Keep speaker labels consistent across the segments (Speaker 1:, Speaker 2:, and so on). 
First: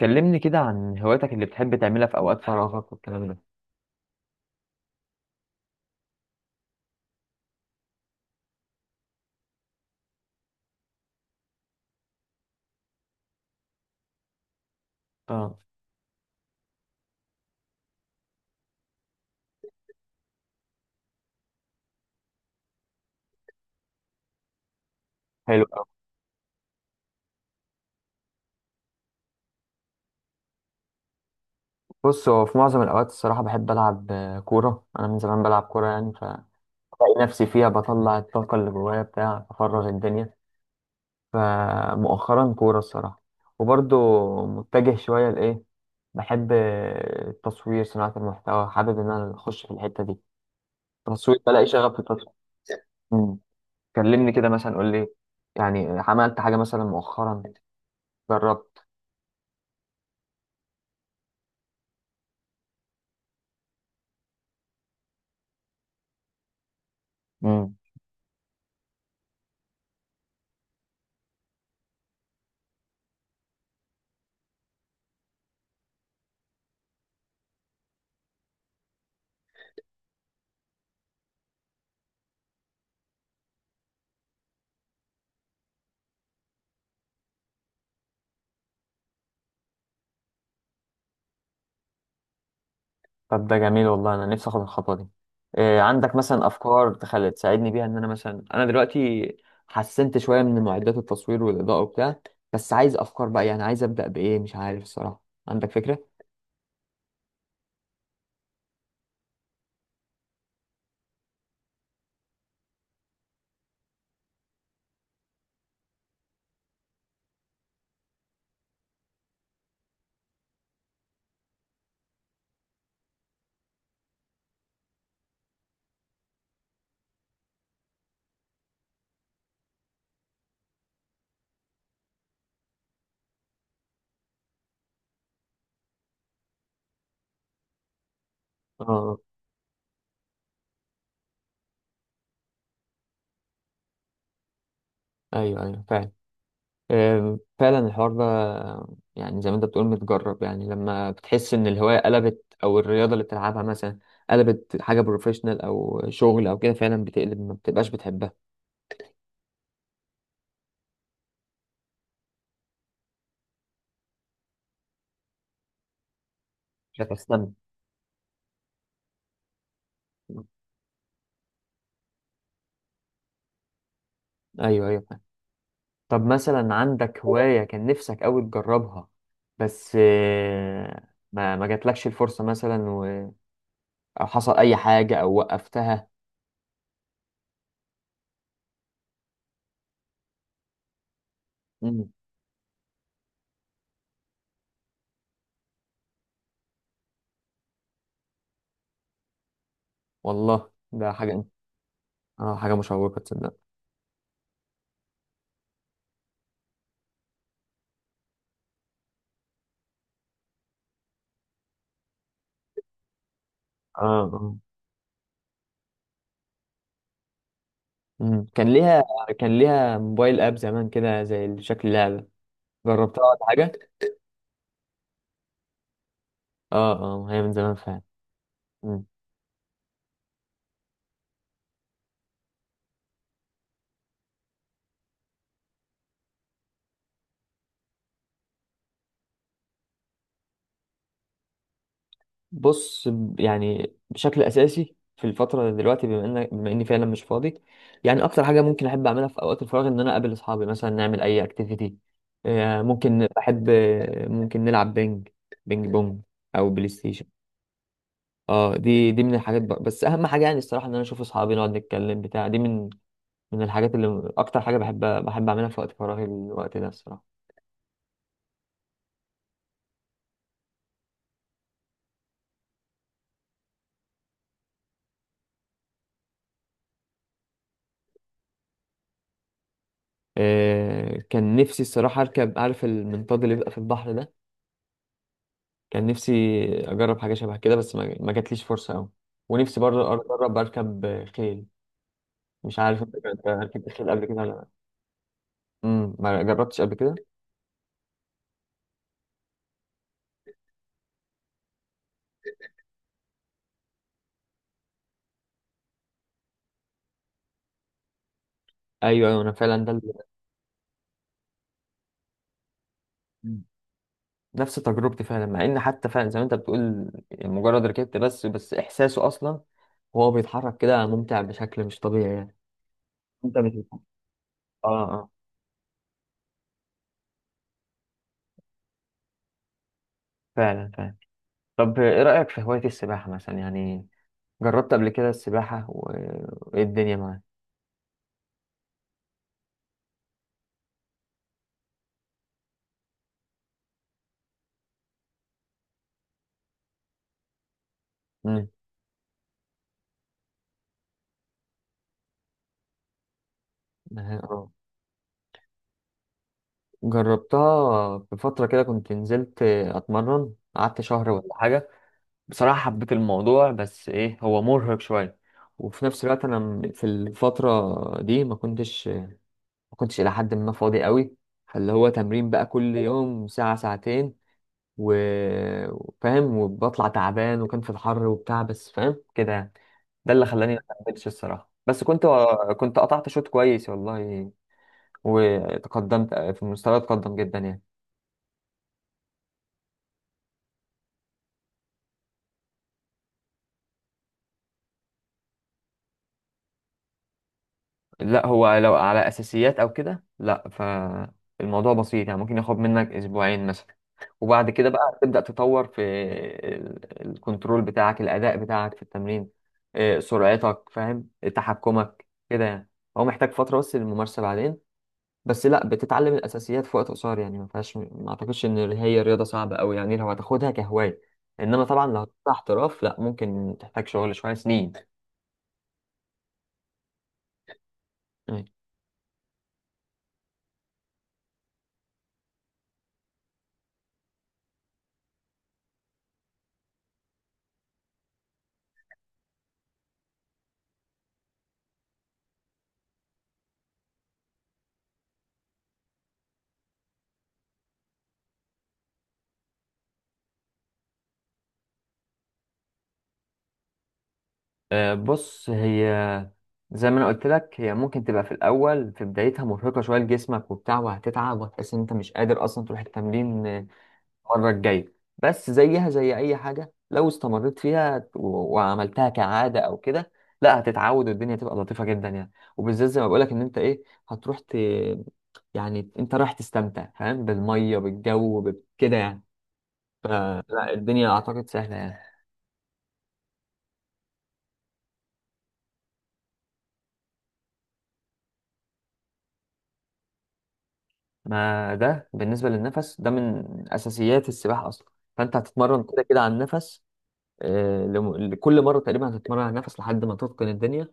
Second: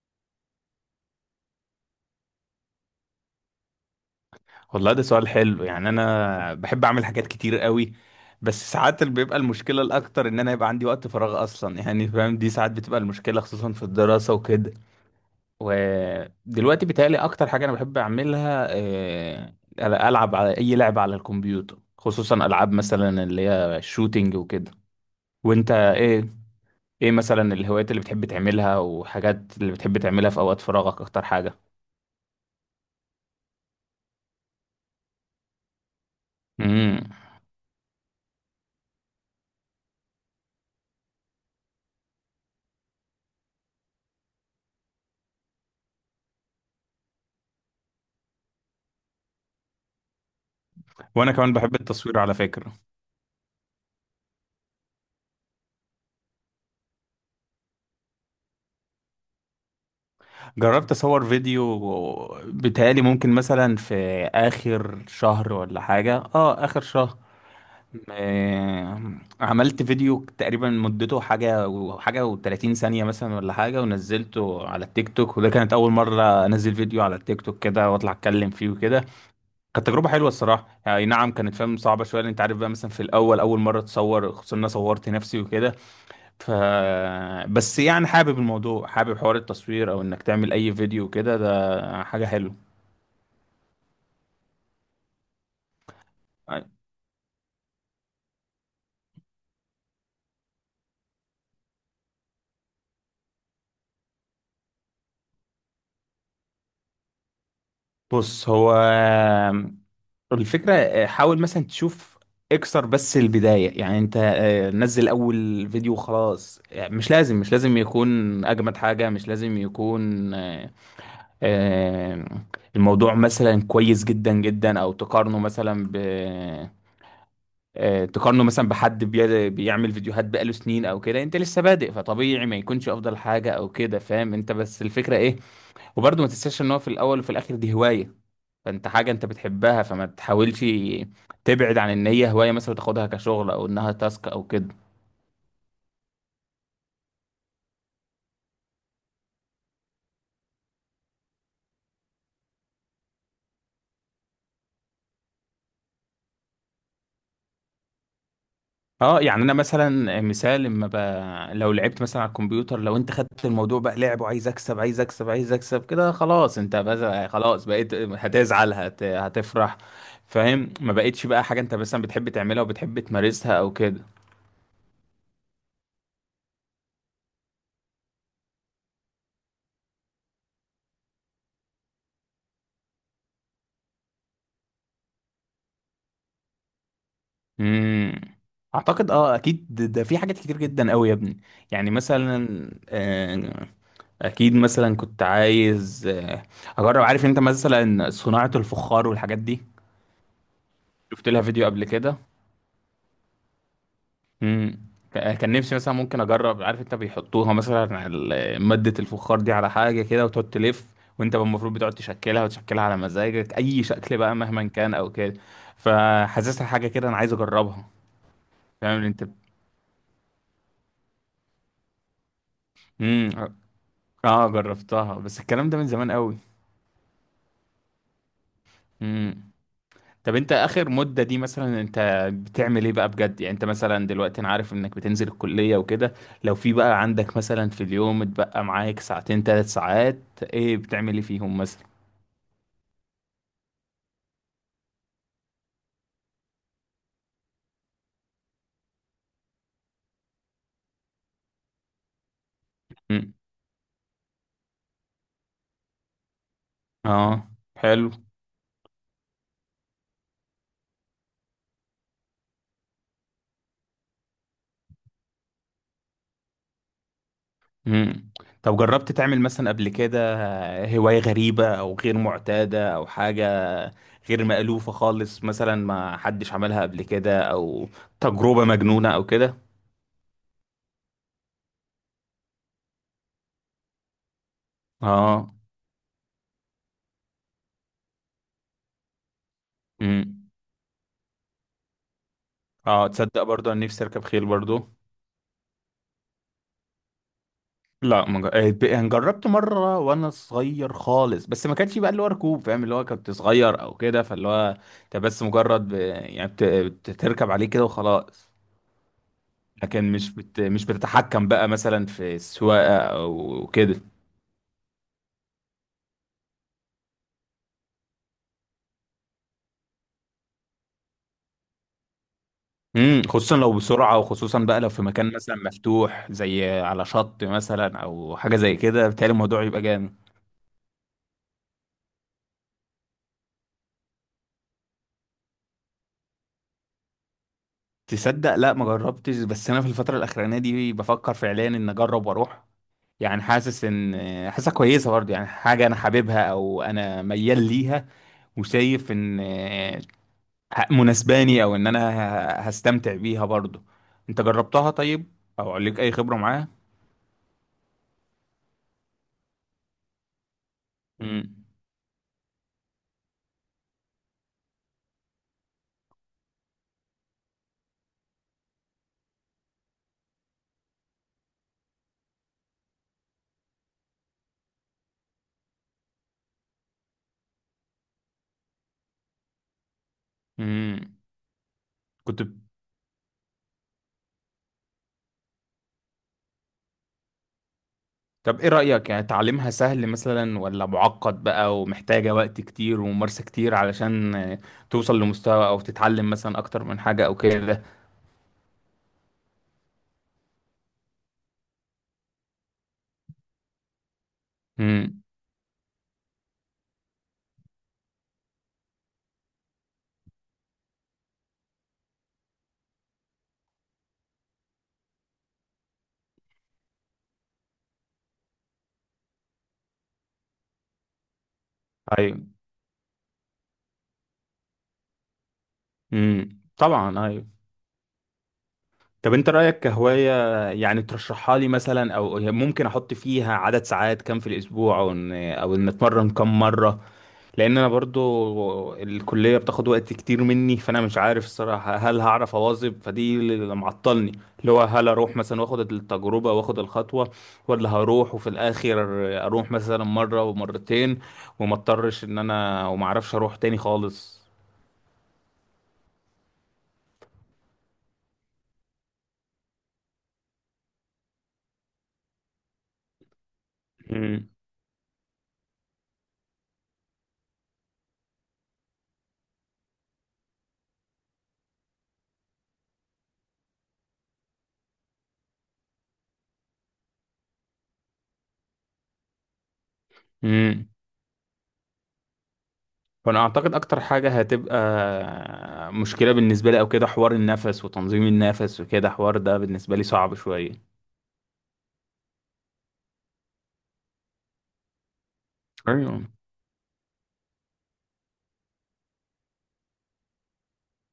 Speaker 1: كلمني كده عن هواياتك اللي بتحب تعملها في أوقات فراغك والكلام ده.
Speaker 2: والله ده سؤال حلو، يعني انا بحب اعمل حاجات كتير قوي. بس ساعات اللي بيبقى المشكله الاكتر ان انا يبقى عندي وقت فراغ اصلا، يعني فاهم، دي ساعات بتبقى المشكله، خصوصا في الدراسه وكده.
Speaker 1: اه،
Speaker 2: ودلوقتي بيتهيألي اكتر حاجه انا بحب اعملها العب على اي لعبه على الكمبيوتر، خصوصا العاب مثلا اللي هي الشوتينج وكده.
Speaker 1: حلو
Speaker 2: وانت
Speaker 1: أوي.
Speaker 2: ايه؟ ايه مثلا الهوايات اللي بتحب تعملها وحاجات اللي بتحب تعملها في اوقات فراغك اكتر حاجه؟
Speaker 1: بص، هو في معظم الأوقات الصراحة بحب ألعب كورة. أنا من زمان بلعب كورة يعني، فبلاقي
Speaker 2: امم.
Speaker 1: نفسي فيها بطلع الطاقة اللي جوايا بتاع أفرغ الدنيا. فمؤخرا كورة الصراحة. وبرضه متجه شوية لإيه، بحب التصوير، صناعة المحتوى. حابب إن أنا أخش في الحتة دي.
Speaker 2: وانا
Speaker 1: تصوير،
Speaker 2: كمان
Speaker 1: بلاقي
Speaker 2: بحب
Speaker 1: شغف في
Speaker 2: التصوير
Speaker 1: التصوير.
Speaker 2: على فكره.
Speaker 1: مم. كلمني كده مثلا، قول لي يعني عملت حاجة مثلا مؤخرا؟ جربت؟
Speaker 2: جربت اصور فيديو، بيتهيألي ممكن مثلا في اخر شهر ولا حاجة، اه اخر شهر. آه، عملت فيديو تقريبا مدته حاجة وحاجة و30 ثانية مثلا ولا حاجة، ونزلته على التيك توك، وده كانت أول مرة أنزل فيديو على التيك توك كده وأطلع أتكلم فيه وكده. كانت تجربة حلوة الصراحة، يعني نعم كانت، فاهم، صعبة شوية، لأن أنت عارف بقى مثلا في الأول أول مرة تصور، خصوصا إن أنا صورت نفسي وكده. ف بس يعني حابب الموضوع، حابب حوار التصوير او انك تعمل اي فيديو كده، ده حاجة حلوة.
Speaker 1: طب ده جميل، والله انا نفسي اخد الخطوه دي. إيه، عندك مثلا افكار تخلي تساعدني بيها؟ ان انا مثلا انا دلوقتي حسنت شويه من معدات التصوير والاضاءه وبتاع، بس عايز افكار بقى، يعني عايز ابدا بايه مش عارف الصراحه. عندك فكره؟
Speaker 2: بص هو الفكرة، حاول مثلا تشوف، اكسر بس البداية. يعني انت نزل اول فيديو خلاص، يعني مش لازم، يكون اجمد حاجة، مش لازم يكون آه، الموضوع مثلا كويس جدا جدا. او تقارنه مثلا ب تقارنه مثلا بحد بيعمل فيديوهات بقاله سنين او كده، انت لسه بادئ فطبيعي ما يكونش افضل حاجه او كده، فاهم انت بس الفكره ايه. وبرضه ما تنساش ان هو في الاول وفي الاخر دي هوايه، فانت حاجه
Speaker 1: اه.
Speaker 2: انت بتحبها، فما تحاولش تبعد عن ان هي هوايه مثلا وتاخدها كشغل او انها تاسك او كده.
Speaker 1: ايوه ايوه، فعلا. إيه، فعلا الحوار ده. يعني زي ما انت بتقول متجرب، يعني لما بتحس ان الهوايه قلبت او الرياضه اللي بتلعبها مثلا قلبت حاجه بروفيشنال او شغل او كده، فعلا بتقلب ما بتبقاش بتحبها.
Speaker 2: اه يعني انا مثلا مثال، لو لعبت مثلا على الكمبيوتر، لو انت خدت الموضوع بقى لعب وعايز اكسب عايز اكسب عايز اكسب كده خلاص، انت
Speaker 1: مش
Speaker 2: بس
Speaker 1: هتستمتع.
Speaker 2: خلاص بقيت هتزعل هتفرح، فاهم، ما بقتش بقى حاجة انت مثلا بتحب تعملها وبتحب تمارسها او كده.
Speaker 1: ايوه ايوه. طب مثلا عندك هواية كان نفسك أوي تجربها بس ما جاتلكش الفرصة مثلا أو حصل أي حاجة أو وقفتها؟
Speaker 2: امم. اعتقد، اه، اكيد، ده في حاجات كتير جدا قوي يا ابني. يعني
Speaker 1: مم.
Speaker 2: مثلا آه، اكيد مثلا كنت عايز اجرب، عارف انت مثلا صناعة الفخار والحاجات دي.
Speaker 1: والله ده
Speaker 2: شفت لها
Speaker 1: حاجة.
Speaker 2: فيديو قبل كده.
Speaker 1: اه، حاجة مشوقة تصدق.
Speaker 2: امم. كان نفسي مثلا ممكن اجرب، عارف انت بيحطوها مثلا على مادة الفخار دي على حاجة كده وتقعد تلف، وانت المفروض بتقعد تشكلها وتشكلها على مزاجك اي
Speaker 1: اه
Speaker 2: شكل بقى
Speaker 1: اه.
Speaker 2: مهما كان او كده. فحاسسها حاجة كده، انا عايز اجربها،
Speaker 1: مم.
Speaker 2: فاهم انت.
Speaker 1: كان ليها موبايل اب زمان كده زي شكل لعبة. جربتها
Speaker 2: امم.
Speaker 1: ولا حاجة؟
Speaker 2: اه جربتها بس الكلام ده من زمان قوي.
Speaker 1: اه اه، هي من زمان فعلا.
Speaker 2: امم. طب انت اخر مدة دي مثلا، انت بتعمل ايه بقى بجد؟ يعني انت مثلا دلوقتي، انا عارف انك بتنزل الكلية وكده، لو في بقى عندك مثلا في اليوم اتبقى معاك ساعتين ثلاث ساعات، ايه بتعمل ايه فيهم مثلا؟
Speaker 1: بص يعني بشكل اساسي في الفتره دلوقتي، بما اني فعلا مش فاضي. يعني اكتر حاجه ممكن احب اعملها في اوقات الفراغ ان انا اقابل اصحابي، مثلا نعمل اي اكتيفيتي. ممكن
Speaker 2: مم.
Speaker 1: بحب، ممكن نلعب بينج بونج، او بلاي ستيشن.
Speaker 2: اه. حلو.
Speaker 1: اه، دي من الحاجات بقى. بس اهم حاجه يعني الصراحه ان انا اشوف اصحابي، نقعد نتكلم بتاع. دي من الحاجات اللي اكتر حاجه بحب اعملها في وقت فراغي، الوقت ده الصراحه.
Speaker 2: مم. طب جربت تعمل مثلا قبل كده هواية غريبة او غير معتادة او حاجة غير مألوفة خالص، مثلا ما حدش عملها قبل كده، او تجربة مجنونة او كده؟
Speaker 1: كان نفسي الصراحه اركب، عارف، المنطاد اللي بيبقى في البحر ده.
Speaker 2: اه.
Speaker 1: كان نفسي اجرب حاجه شبه كده بس ما جاتليش فرصه قوي. ونفسي برضه
Speaker 2: مم.
Speaker 1: اجرب اركب خيل. مش عارف
Speaker 2: اه
Speaker 1: انت
Speaker 2: تصدق
Speaker 1: كنت
Speaker 2: برضو انا
Speaker 1: ركبت
Speaker 2: نفسي
Speaker 1: خيل
Speaker 2: اركب
Speaker 1: قبل كده
Speaker 2: خيل
Speaker 1: ولا لا؟
Speaker 2: برضو.
Speaker 1: ما جربتش قبل كده.
Speaker 2: لا، ما جر- آه، ب- يعني جربت مره وانا صغير خالص، بس ما كانش بقى اللي هو ركوب، فاهم، اللي هو كنت صغير او كده، فاللي هو انت بس مجرد بتركب عليه كده وخلاص،
Speaker 1: ايوه ايوه، انا فعلا ده
Speaker 2: لكن مش بتتحكم بقى مثلا في السواقه
Speaker 1: مم.
Speaker 2: او كده.
Speaker 1: نفس تجربتي فعلا، مع ان حتى فعلا زي ما انت بتقول يعني مجرد ركبت، بس احساسه اصلا وهو بيتحرك كده ممتع بشكل مش طبيعي يعني.
Speaker 2: امم. خصوصا
Speaker 1: انت مش
Speaker 2: لو
Speaker 1: بتحب.
Speaker 2: بسرعه، وخصوصا بقى
Speaker 1: اه
Speaker 2: لو في
Speaker 1: اه،
Speaker 2: مكان مثلا مفتوح زي على شط مثلا او حاجه زي كده، بتهيألي الموضوع يبقى جامد.
Speaker 1: فعلا فعلا. طب ايه رايك في هوايه السباحه مثلا يعني؟ جربت قبل كده السباحه وايه الدنيا معاك؟
Speaker 2: تصدق، لا ما جربتش، بس انا في الفتره الاخرانيه دي بفكر فعليا ان اجرب واروح. يعني حاسس ان، حاسسها كويسه برضه، يعني حاجه انا حاببها او انا ميال ليها، وشايف ان مناسباني او ان انا هستمتع بيها برضه. انت
Speaker 1: امم
Speaker 2: جربتها طيب؟ او ليك اي خبره معاها؟
Speaker 1: جربتها بفترة كده، كنت نزلت أتمرن قعدت شهر ولا
Speaker 2: امم.
Speaker 1: حاجة. بصراحة حبيت الموضوع بس إيه، هو مرهق شوية. وفي نفس الوقت أنا في الفترة دي ما كنتش إلى حد ما فاضي قوي. فاللي هو تمرين بقى كل يوم ساعة ساعتين، وفاهم وبطلع تعبان، وكان في الحر وبتاع، بس فاهم كده يعني. ده اللي خلاني ما
Speaker 2: امم.
Speaker 1: كملتش الصراحة، بس
Speaker 2: كنت ب-
Speaker 1: كنت قطعت شوط كويس والله. وتقدمت في المستوى اتقدم جدا يعني.
Speaker 2: طب ايه رايك؟ يعني تعليمها سهل مثلا ولا معقد بقى ومحتاجه وقت كتير وممارسه كتير علشان توصل لمستوى، او تتعلم مثلا اكتر من حاجه او كده؟
Speaker 1: لا هو، لو على اساسيات او كده، لا، فالموضوع بسيط يعني. ممكن ياخد منك اسبوعين مثلا، وبعد كده بقى
Speaker 2: امم.
Speaker 1: تبدا تطور في الكنترول بتاعك، الاداء بتاعك في التمرين، سرعتك، فاهم، تحكمك كده يعني. هو محتاج فتره بس للممارسه بعدين، بس لا بتتعلم الاساسيات في وقت قصير يعني، ما فيهاش، ما اعتقدش ان هي رياضه صعبه قوي يعني لو هتاخدها كهوايه. انما طبعا لو
Speaker 2: ايوه.
Speaker 1: هتاخدها احتراف لا، ممكن تحتاج شغل شويه سنين.
Speaker 2: امم، طبعا، ايوه. طب انت رأيك كهواية، يعني ترشحها لي مثلا؟ او ممكن احط فيها عدد ساعات كام في الاسبوع، او ان اتمرن كام مرة؟ لان انا برضو الكلية بتاخد وقت كتير مني، فانا مش عارف الصراحة هل هعرف اواظب، فدي اللي معطلني، اللي هو هل اروح مثلا واخد التجربة واخد الخطوة، ولا هروح وفي الاخر اروح مثلا مرة ومرتين، وما اضطرش ان انا، وما اعرفش اروح تاني خالص.
Speaker 1: بص هي، زي ما انا قلت لك، هي ممكن تبقى في الاول في بدايتها مرهقه شويه لجسمك وبتاع، وهتتعب وهتحس ان انت مش قادر اصلا تروح التمرين المره الجايه، بس زيها زي اي حاجه لو استمريت فيها وعملتها كعاده او كده، لا هتتعود، والدنيا تبقى لطيفه جدا يعني. وبالذات زي ما بقولك ان انت ايه، هتروح ت... يعني انت رايح تستمتع فاهم بالميه بالجو كده يعني.
Speaker 2: امم.
Speaker 1: فلا الدنيا اعتقد سهله يعني.
Speaker 2: فانا اعتقد اكتر حاجه هتبقى مشكله بالنسبه لي او كده، حوار النفس وتنظيم النفس وكده، حوار ده بالنسبه لي صعب شويه.
Speaker 1: ما ده بالنسبة للنفس ده من أساسيات السباحة أصلا، فأنت هتتمرن
Speaker 2: ايوه.
Speaker 1: كده كده على النفس. لكل مرة تقريبا هتتمرن على النفس لحد ما تتقن الدنيا.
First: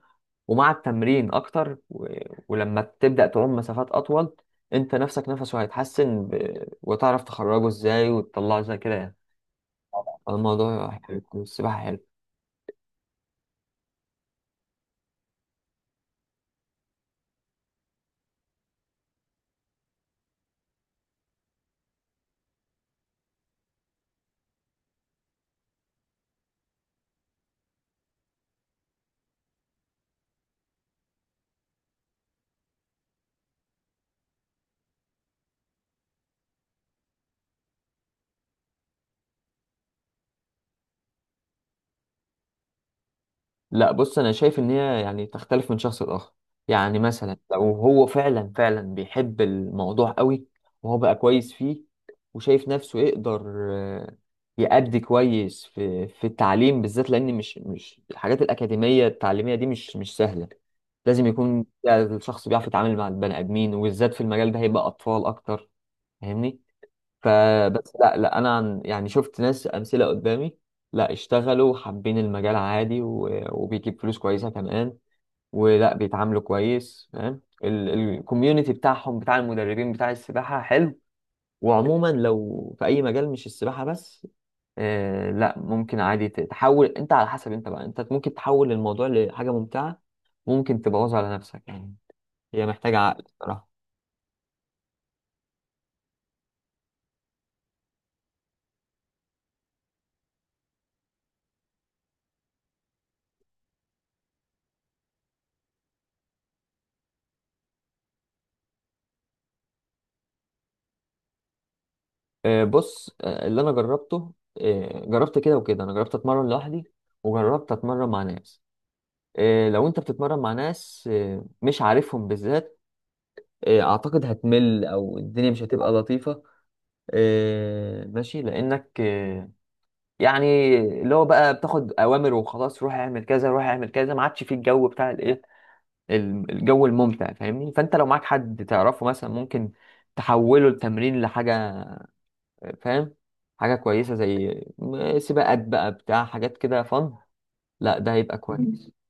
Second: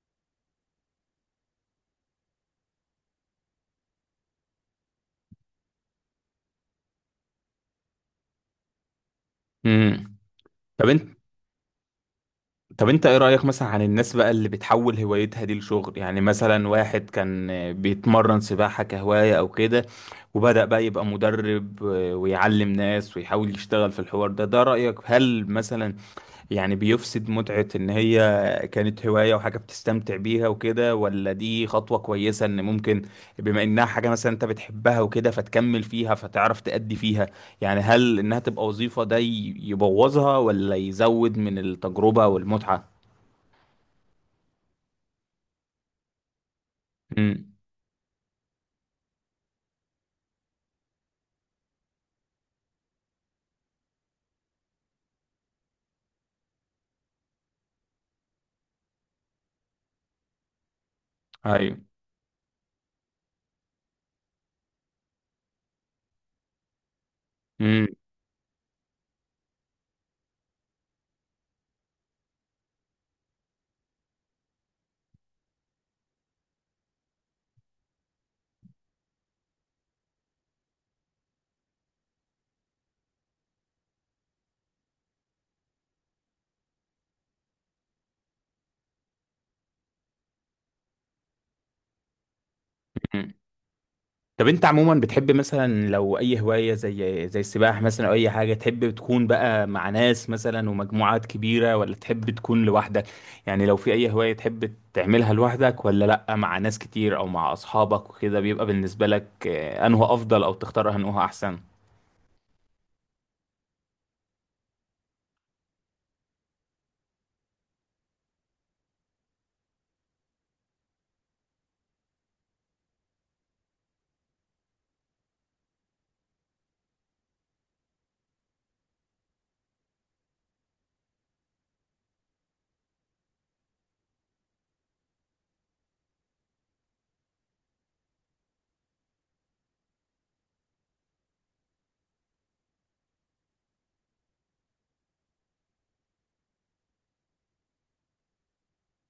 Speaker 1: ومع التمرين أكتر ولما تبدأ تعوم مسافات أطول، أنت نفسك نفسه هيتحسن وتعرف تخرجه إزاي وتطلعه إزاي كده يعني.
Speaker 2: امم. طب
Speaker 1: الموضوع
Speaker 2: انت
Speaker 1: حلو، السباحة حلوة.
Speaker 2: طب انت ايه رايك مثلا عن الناس بقى اللي بتحول هوايتها دي لشغل؟ يعني مثلا واحد كان بيتمرن سباحه كهوايه او كده، وبدا بقى يبقى مدرب ويعلم ناس ويحاول يشتغل في الحوار ده، ده رايك هل مثلا يعني بيفسد متعة ان هي كانت هواية وحاجة بتستمتع بيها وكده، ولا دي خطوة كويسة ان ممكن، بما انها حاجة مثلا انت بتحبها وكده فتكمل فيها فتعرف تأدي فيها. يعني هل انها تبقى وظيفة ده يبوظها ولا يزود من التجربة والمتعة؟
Speaker 1: لا، بص انا شايف ان هي يعني تختلف من شخص لاخر. يعني مثلا
Speaker 2: امم.
Speaker 1: لو هو فعلا فعلا بيحب الموضوع قوي، وهو بقى كويس فيه، وشايف نفسه يقدر، آه، يأدي كويس في التعليم، بالذات لان مش الحاجات الاكاديميه التعليميه دي مش سهله. لازم يكون
Speaker 2: ايوه.
Speaker 1: الشخص بيعرف يتعامل مع البني ادمين، وبالذات في المجال ده هيبقى اطفال اكتر، فاهمني؟
Speaker 2: امم.
Speaker 1: فبس لا لا، انا عن يعني شفت ناس امثله قدامي، لا اشتغلوا حابين المجال عادي وبيجيب فلوس كويسه كمان. ولا بيتعاملوا كويس فاهم، الكوميونتي بتاعهم بتاع المدربين بتاع السباحه حلو. وعموما لو في اي مجال مش السباحه بس، آه، لا ممكن عادي تحول. انت على حسب انت بقى، انت ممكن تحول الموضوع لحاجه ممتعه، ممكن تبوظها على نفسك يعني. هي محتاجه عقل صراحه.
Speaker 2: طب انت عموما بتحب مثلا لو اي هواية زي السباحة مثلا او اي حاجة، تحب تكون بقى مع ناس مثلا ومجموعات كبيرة، ولا تحب تكون لوحدك؟ يعني لو في اي هواية تحب تعملها لوحدك ولا لا مع ناس كتير او مع اصحابك وكده، بيبقى بالنسبة لك انه افضل او تختار انه احسن؟
Speaker 1: بص اللي انا جربته، جربت كده وكده. انا جربت اتمرن لوحدي وجربت اتمرن مع ناس. لو انت بتتمرن مع ناس مش عارفهم بالذات، اعتقد هتمل او الدنيا مش هتبقى لطيفة. ماشي، لانك يعني، اللي هو بقى بتاخد اوامر وخلاص، روح اعمل كذا روح اعمل كذا، ما عادش فيه الجو بتاع الايه، الجو الممتع، فاهمني؟ فانت لو معاك حد تعرفه مثلا، ممكن تحوله التمرين لحاجة، فاهم، حاجة كويسة زي سباقات بقى بتاع حاجات كده فن. لا، ده هيبقى كويس.